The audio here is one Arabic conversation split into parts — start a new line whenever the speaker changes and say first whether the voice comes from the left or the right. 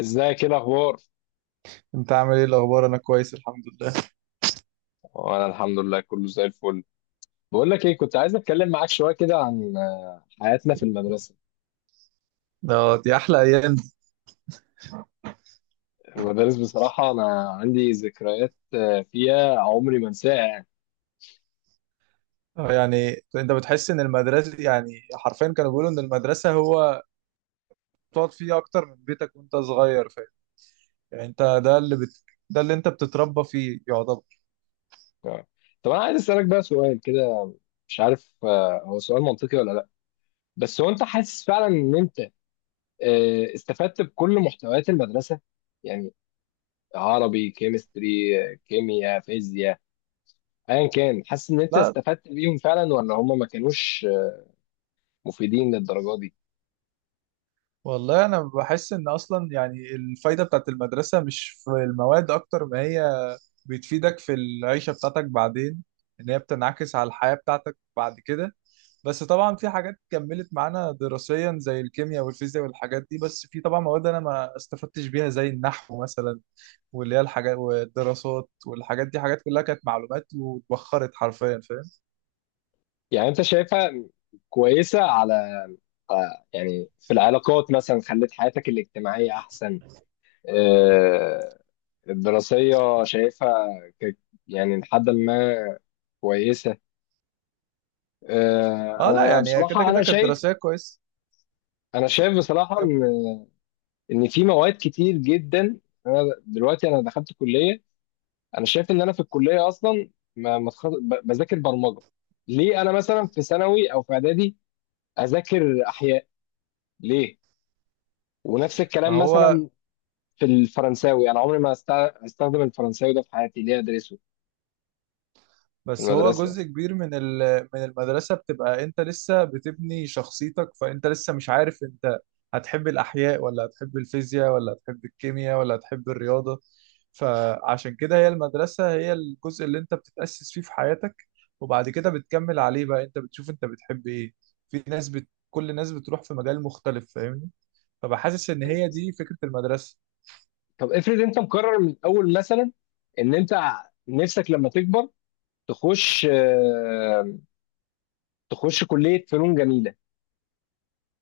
left: ازيك، ايه الاخبار؟
right: انت عامل ايه الاخبار؟ انا كويس الحمد لله.
left: وانا الحمد لله، كله زي الفل. بقول لك ايه، كنت عايز اتكلم معاك شويه كده عن حياتنا في المدرسه.
right: دي احلى ايام دي.
left: المدارس بصراحه انا عندي ذكريات فيها عمري ما انساها يعني.
right: اه، يعني انت بتحس ان المدرسه، يعني حرفيا كانوا بيقولوا ان المدرسه هو تقعد فيه اكتر من بيتك وانت صغير، فاهم؟ يعني انت ده اللي انت بتتربى فيه يعتبر.
left: ف- طب انا عايز اسالك بقى سؤال كده. مش عارف هو سؤال منطقي ولا لا، بس هو انت حاسس فعلا ان انت استفدت بكل محتويات المدرسه، يعني عربي، كيمستري، كيمياء، فيزياء، ايا كان، حاسس ان انت
right: لا،
left: استفدت بيهم فعلا ولا هم ما كانوش مفيدين للدرجه دي؟
right: والله انا بحس ان اصلا يعني الفايده بتاعت المدرسه مش في المواد اكتر ما هي بتفيدك في العيشة بتاعتك بعدين، إن هي بتنعكس على الحياة بتاعتك بعد كده. بس طبعا في حاجات كملت معانا دراسيا زي الكيمياء والفيزياء والحاجات دي، بس في طبعا مواد أنا ما استفدتش بيها زي النحو مثلا، واللي هي الحاجات والدراسات والحاجات دي حاجات كلها كانت معلومات واتبخرت حرفيا، فاهم؟
left: يعني انت شايفها كويسة على يعني في العلاقات مثلا خلت حياتك الاجتماعية احسن؟ آه، الدراسية شايفها ك- يعني لحد ما كويسة؟
right: اه لا،
left: انا
right: يعني كده
left: بصراحة انا
right: كده كانت
left: شايف،
right: دراسية كويس.
left: انا شايف بصراحة
right: كمل.
left: ان في مواد كتير جدا. انا دلوقتي انا دخلت كلية، انا شايف ان انا في الكلية اصلا ما بذاكر برمجة. ليه انا مثلا في ثانوي او في اعدادي اذاكر احياء؟ ليه؟ ونفس
right: ما
left: الكلام
right: هو،
left: مثلا في الفرنساوي، انا عمري ما استخدم الفرنساوي ده في حياتي، ليه ادرسه في
right: بس هو جزء
left: المدرسه؟
right: كبير من من المدرسة، بتبقى انت لسه بتبني شخصيتك، فانت لسه مش عارف انت هتحب الأحياء ولا هتحب الفيزياء ولا هتحب الكيمياء ولا هتحب الرياضة. فعشان كده هي المدرسة هي الجزء اللي انت بتتأسس فيه في حياتك، وبعد كده بتكمل عليه بقى، انت بتشوف انت بتحب ايه. في كل الناس بتروح في مجال مختلف، فاهمني؟ فبحاسس ان
left: طب
right: هي دي فكرة المدرسة.
left: طب افرض انت مقرر من الاول مثلا ان انت نفسك لما تكبر تخش تخش كليه فنون جميله،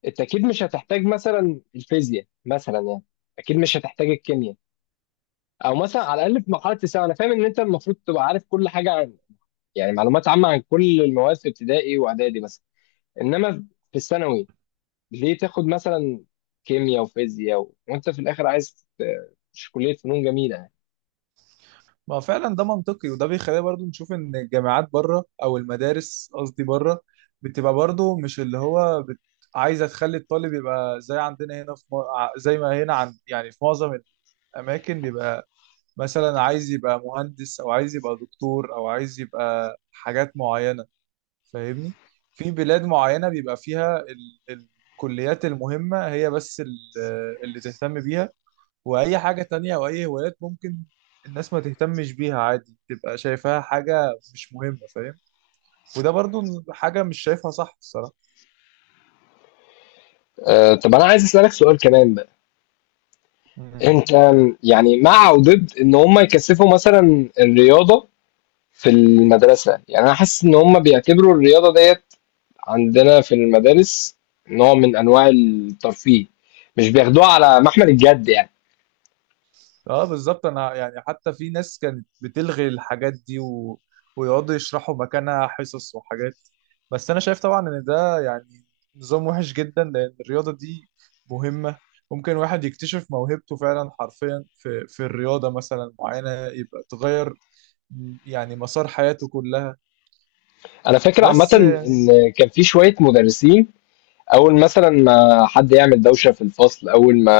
left: انت اكيد مش هتحتاج مثلا الفيزياء مثلا يعني، اكيد مش هتحتاج الكيمياء. او مثلا على الاقل في مرحله الثانوي، انا فاهم ان انت المفروض تبقى عارف كل حاجه عن، يعني معلومات عامه عن كل المواد في ابتدائي واعدادي مثلا، انما في الثانوي ليه تاخد مثلا كيمياء وفيزياء و... وانت في الاخر عايز مش كلية فنون جميلة يعني.
right: ما فعلا ده منطقي، وده بيخلينا برضو نشوف ان الجامعات بره او المدارس قصدي بره بتبقى برضو مش عايزه تخلي الطالب يبقى زي عندنا هنا في زي ما هنا يعني في معظم الاماكن بيبقى مثلا عايز يبقى مهندس او عايز يبقى دكتور او عايز يبقى حاجات معينه، فاهمني؟ في بلاد معينه بيبقى فيها ال... الكليات المهمه هي بس اللي تهتم بيها، واي حاجة تانية او اي هوايات ممكن الناس ما تهتمش بيها عادي، تبقى شايفاها حاجة مش مهمة، فاهم؟ وده برضو حاجة مش شايفها صح الصراحة.
left: أه، طب انا عايز اسالك سؤال كمان بقى.
right: مم.
left: انت يعني مع او ضد ان هم يكثفوا مثلا الرياضة في المدرسة؟ يعني انا حاسس ان هم بيعتبروا الرياضة ديت عندنا في المدارس نوع من انواع الترفيه، مش بياخدوها على محمل الجد يعني.
right: اه بالظبط، انا يعني حتى في ناس كانت بتلغي الحاجات دي ويقعدوا يشرحوا مكانها حصص وحاجات. بس انا شايف طبعا ان ده يعني نظام وحش جدا لان الرياضة دي مهمة، ممكن واحد يكتشف موهبته فعلا حرفيا في الرياضة مثلا معينة، يبقى تغير يعني مسار حياته كلها.
left: انا فاكر عامة
right: بس
left: ان
right: يعني
left: كان في شوية مدرسين، اول مثلا ما حد يعمل دوشة في الفصل، اول ما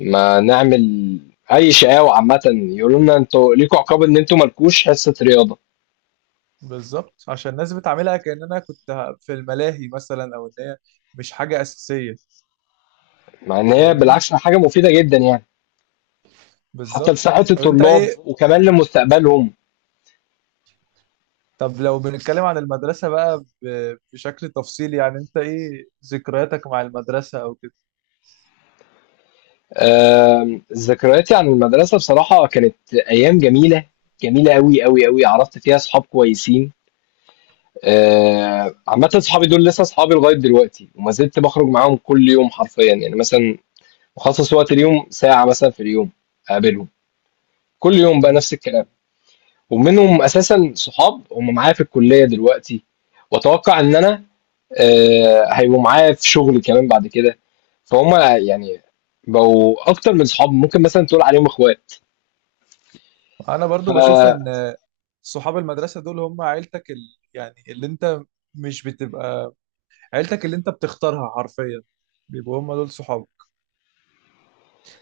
left: ما نعمل اي شقاوة، عامة يقولوا لنا انتوا ليكوا عقاب ان انتوا مالكوش حصة رياضة.
right: بالظبط عشان الناس بتعملها كأننا في الملاهي مثلا، او ان هي مش حاجة أساسية،
left: مع ان هي
right: فاهمني؟
left: بالعكس حاجة مفيدة جدا يعني، حتى
right: بالظبط.
left: لصحة
right: طب انت
left: الطلاب
right: ايه،
left: وكمان لمستقبلهم.
right: طب لو بنتكلم عن المدرسة بقى بشكل تفصيلي، يعني انت ايه ذكرياتك مع المدرسة او كده؟
left: ذكرياتي عن المدرسة بصراحة كانت ايام جميلة، جميلة قوي قوي قوي. عرفت فيها صحاب كويسين. عامة صحابي دول لسه صحابي لغاية دلوقتي، وما زلت بخرج معاهم كل يوم حرفيا يعني، مثلا بخصص وقت اليوم ساعة مثلا في اليوم اقابلهم، كل يوم بقى
right: مم.
left: نفس الكلام. ومنهم اساسا صحاب هم معايا في الكليه دلوقتي، واتوقع ان انا هيبقوا معايا في شغل كمان بعد كده. فهم يعني بقوا اكتر من صحاب، ممكن مثلا تقول عليهم اخوات.
right: انا
left: ف
right: برضو بشوف ان صحاب المدرسة دول هم عيلتك. يعني اللي انت مش بتبقى عيلتك اللي انت بتختارها حرفيا، بيبقوا هم دول صحابك.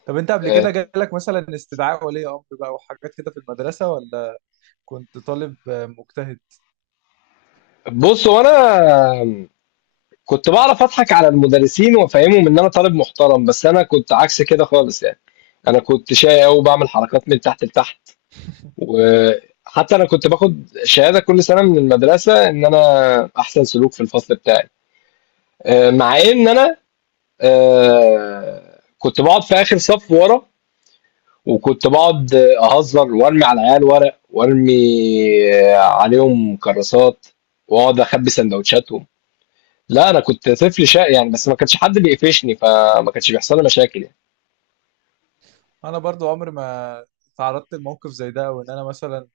right: طب انت قبل كده
left: آه،
right: جالك مثلا استدعاء ولي امر بقى وحاجات كده في المدرسة، ولا كنت طالب مجتهد؟
left: بص، وانا كنت بعرف اضحك على المدرسين وافهمهم ان انا طالب محترم، بس انا كنت عكس كده خالص يعني. انا كنت شقي قوي، وبعمل حركات من تحت لتحت. وحتى انا كنت باخد شهاده كل سنه من المدرسه ان انا احسن سلوك في الفصل بتاعي، مع ان انا كنت بقعد في اخر صف ورا، وكنت بقعد اهزر وارمي على العيال ورق، وارمي عليهم كراسات، واقعد اخبي سندوتشاتهم. لا، انا كنت طفل شقي يعني، بس ما كانش حد بيقفشني فما كانش بيحصل لي مشاكل يعني.
right: انا برضو عمري ما تعرضت لموقف زي ده، وان انا مثلا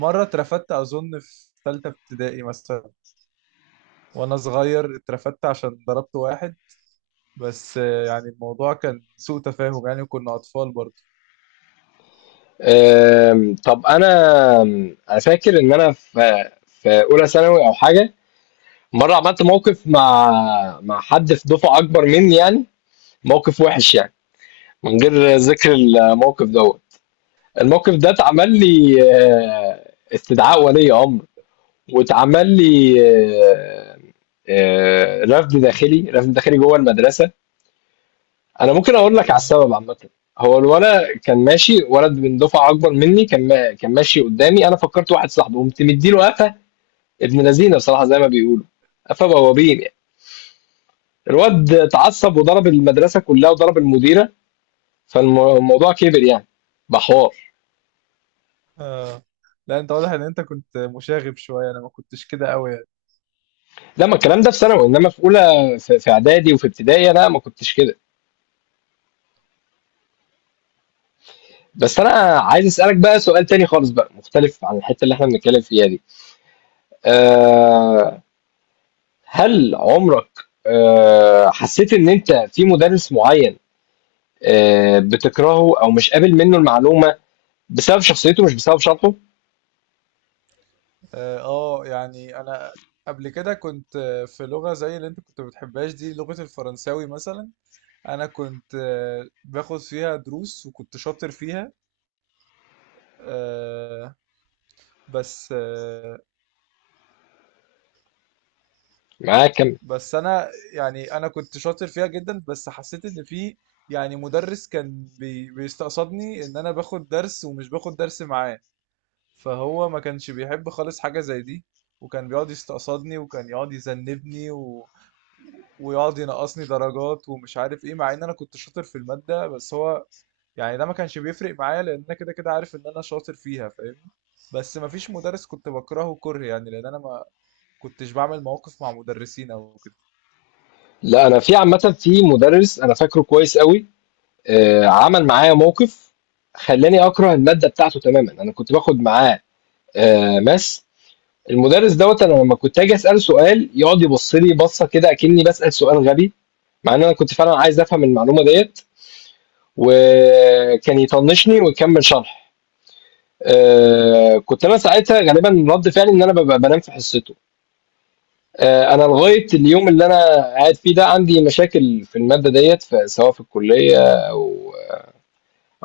right: مره اترفدت اظن في ثالثه ابتدائي مثلا، وانا صغير اترفدت عشان ضربت واحد، بس يعني الموضوع كان سوء تفاهم يعني، وكنا اطفال برضو.
left: طب انا فاكر ان انا في اولى ثانوي او حاجه مره عملت موقف مع حد في دفعه اكبر مني يعني. موقف وحش يعني، من غير ذكر الموقف دوت. الموقف ده اتعمل لي استدعاء ولي امر، واتعمل لي رفض داخلي جوه المدرسه. انا ممكن اقول لك على
right: اه
left: السبب عامه. هو الولد كان ماشي، ولد من دفعه اكبر مني، كان ما كان ماشي قدامي، انا فكرت واحد صاحبي قمت مديله قفا، ابن لذينه بصراحه زي ما بيقولوا، قفا بوابين يعني. الواد اتعصب وضرب المدرسه كلها وضرب المديره، فالموضوع كبر يعني بحوار.
right: آه. لا، انت واضح ان انت كنت مشاغب شويه، انا ما كنتش كده قوي يعني.
left: لا، ما الكلام ده في ثانوي، انما في اولى، في اعدادي وفي ابتدائي لا ما كنتش كده. بس انا عايز اسالك بقى سؤال تاني خالص بقى، مختلف عن الحته اللي احنا بنتكلم فيها دي. أه، هل عمرك أه حسيت ان انت في مدرس معين أه بتكرهه او مش قابل منه المعلومه بسبب شخصيته مش بسبب شرحه؟
right: اه يعني انا قبل كده كنت في لغه زي اللي انت كنت بتحبهاش دي، لغه الفرنساوي مثلا. انا كنت باخد فيها دروس وكنت شاطر فيها، آه، بس آه،
left: معاك كم؟
right: بس انا يعني انا كنت شاطر فيها جدا، بس حسيت ان في يعني مدرس كان بيستقصدني، ان انا باخد درس ومش باخد درس معاه، فهو ما كانش بيحب خالص حاجة زي دي، وكان بيقعد يستقصدني وكان يقعد يذنبني ويقعد ينقصني درجات ومش عارف ايه، مع ان انا كنت شاطر في المادة، بس هو يعني ده ما كانش بيفرق معايا لان انا كده كده عارف ان انا شاطر فيها، فاهمني؟ بس ما فيش مدرس كنت بكرهه كره يعني، لان انا ما كنتش بعمل مواقف مع مدرسين او كده.
left: لا، انا في عامه في مدرس انا فاكره كويس قوي، أه، عمل معايا موقف خلاني اكره الماده بتاعته تماما. انا كنت باخد معاه آه ماس. المدرس دوّة أنا لمّا كنت آجي أسأله سؤال يقعد يبُص لي بَصّة كده أكنّي باسأل سؤال غبي، مع إن أنا كنت فعلًا عايز أفهم المعلومة ديّة، وكان يطنّشني ويكمّل شرح. كنت أنا ساعتها غالبًا رَد فعلي إن أنا بابقى بانام في حصته. أنا لغاية اليوم اللي أنا قاعد فيه ده عندي مشاكل في المادة ديّة، ف سواء في الكلية أو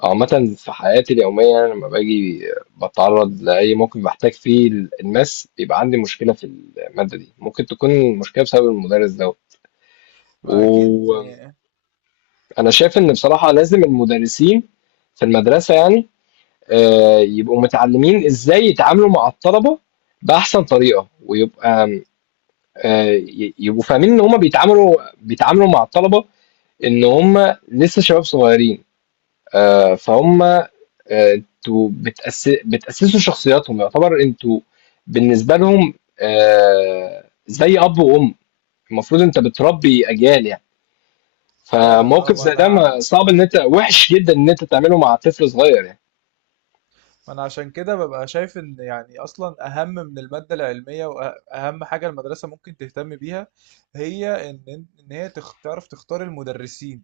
left: عامة في حياتي اليومية، أنا لما باجي بتعرض لأي موقف بحتاج فيه الناس، بيبقى عندي مشكلة في المادة دي، ممكن تكون المشكلة بسبب المدرس ده.
right: ما اكيد
left: وأنا
right: يعني.
left: شايف إن بصراحة لازم المدرسين في المدرسة يعني يبقوا متعلمين إزاي يتعاملوا مع الطلبة بأحسن طريقة، ويبقى يبقوا فاهمين إن هما بيتعاملوا مع الطلبة، إن هما لسه شباب صغيرين، فهم انتوا بتأسسوا شخصياتهم، يعتبر انتوا بالنسبة لهم زي أب وأم. المفروض انت بتربي أجيال يعني،
right: فعلا اه،
left: فموقف زي ده ما صعب، ان انت وحش جدا ان انت تعمله مع طفل صغير يعني.
right: ما انا عشان كده ببقى شايف ان يعني اصلا اهم من المادة العلمية واهم حاجة المدرسة ممكن تهتم بيها هي ان هي تعرف تختار المدرسين.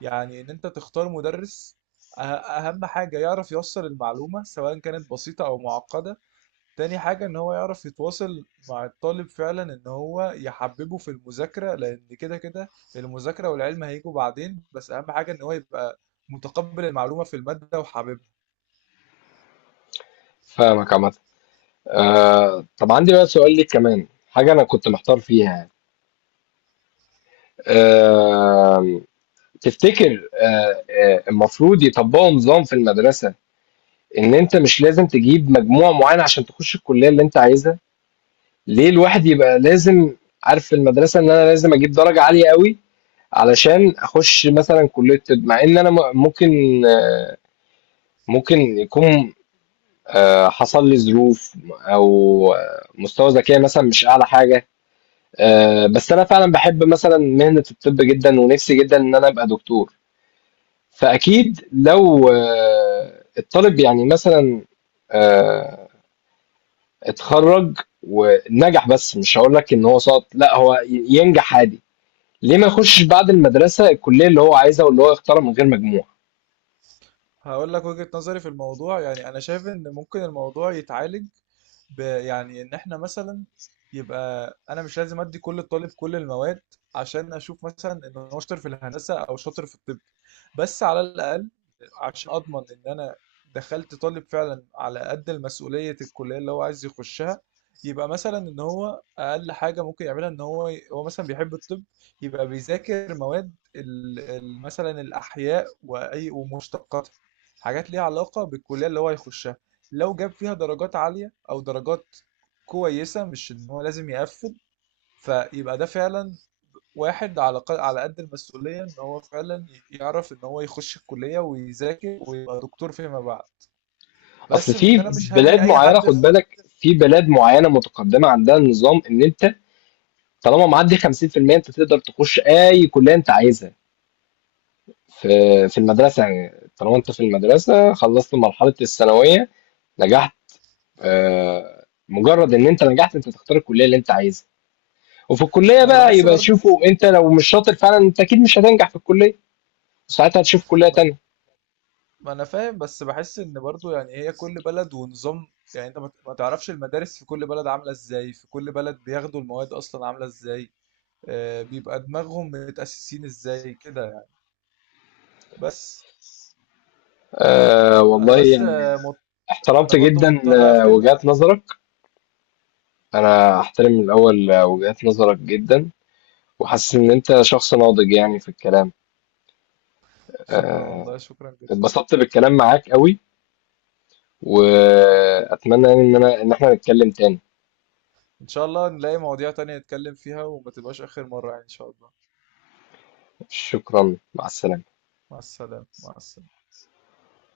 right: يعني ان انت تختار مدرس، أه- اهم حاجة يعرف يوصل المعلومة سواء كانت بسيطة او معقدة. تاني حاجة ان هو يعرف يتواصل مع الطالب فعلا، ان هو يحببه في المذاكرة، لان كده كده المذاكرة والعلم هيجوا بعدين، بس اهم حاجة ان هو يبقى متقبل المعلومة في المادة وحاببها.
left: فاهمك عامة. طب عندي بقى سؤال ليك، كمان حاجة أنا كنت محتار فيها يعني. آه، تفتكر المفروض يطبقوا نظام في المدرسة إن أنت مش لازم تجيب مجموع معين عشان تخش الكلية اللي أنت عايزها؟ ليه الواحد يبقى لازم عارف في المدرسة إن أنا لازم أجيب درجة عالية أوي علشان أخش مثلًا كلية طب، مع إن أنا ممكن ممكن يكون حصل لي ظروف أو مستوى ذكائي مثلًا مش أعلى حاجة، بس أنا فعلًا باحب مثلًا مهنة الطب جدًا ونفسي جدًا إن أنا أبقى دكتور. فأكيد لو الطالب يعني مثلًا آآ اتخرّج ونجح، بس مش هاقول لك إن هو سقط، لأ هو ينجح عادي. ليه ما يخشش بعد المدرسة الكلية اللي هو عايزها واللي هو يختارها من غير مجموع؟
right: هقول لك وجهة نظري في الموضوع، يعني انا شايف ان ممكن الموضوع يتعالج يعني ان احنا مثلا، يبقى انا مش لازم ادي كل طالب كل المواد عشان اشوف مثلا ان هو شاطر في الهندسه او شاطر في الطب، بس على الاقل عشان اضمن ان انا دخلت طالب فعلا على قد المسؤوليه الكليه اللي هو عايز يخشها، يبقى مثلا ان هو اقل حاجه ممكن يعملها ان هو مثلا بيحب الطب، يبقى بيذاكر مواد مثلا الاحياء واي ومشتقاتها، حاجات ليها علاقه بالكليه اللي هو هيخشها. لو جاب فيها درجات عالية أو درجات كويسة، مش إن هو لازم يقفل، فيبقى ده فعلا واحد على على قد المسؤولية، إن هو فعلا يعرف إن هو يخش الكلية ويذاكر ويبقى دكتور فيما بعد،
left: اصل
right: بس من
left: في
right: إن أنا مش هرمي
left: بلاد
right: أي
left: معينة،
right: حد
left: خد
right: في.
left: بالك، في بلاد معينة متقدمة عندها النظام ان انت طالما معدي 50% انت تقدر تخش اي كلية انت عايزها في المدرسة يعني، طالما انت في المدرسة خلصت مرحلة الثانوية نجحت، مجرد ان انت نجحت انت تختار الكلية اللي انت عايزها، وفي الكلية
right: ما أنا
left: بقى
right: بحس
left: يبقى
right: برضه،
left: شوفوا، انت لو مش شاطر فعلا انت اكيد مش هتنجح في الكلية، ساعتها هتشوف كلية
right: ما أنا
left: تانية.
right: ما أنا فاهم، بس بحس إن برضه يعني هي كل بلد ونظام، يعني أنت ما تعرفش المدارس في كل بلد عاملة إزاي، في كل بلد بياخدوا المواد أصلا عاملة إزاي، بيبقى دماغهم متأسسين إزاي كده يعني. بس
left: آه
right: انا
left: والله
right: بس
left: يعني،
right: آه، مض... انا
left: احترمت
right: برضو
left: جدا
right: مضطر اقفل.
left: وجهات نظرك. انا احترم من الاول وجهات نظرك جدا، وحاسس ان انت شخص ناضج يعني في الكلام.
right: شكرا،
left: آه،
right: والله شكرا جدا.
left: اتبسطت بالكلام معاك قوي، واتمنى يعني ان انا ان احنا نتكلم تاني.
right: ان شاء الله نلاقي مواضيع تانية نتكلم فيها وما تبقاش اخر مرة يعني ان شاء الله.
left: شكرا، مع السلامة.
right: مع السلامة، مع السلامة.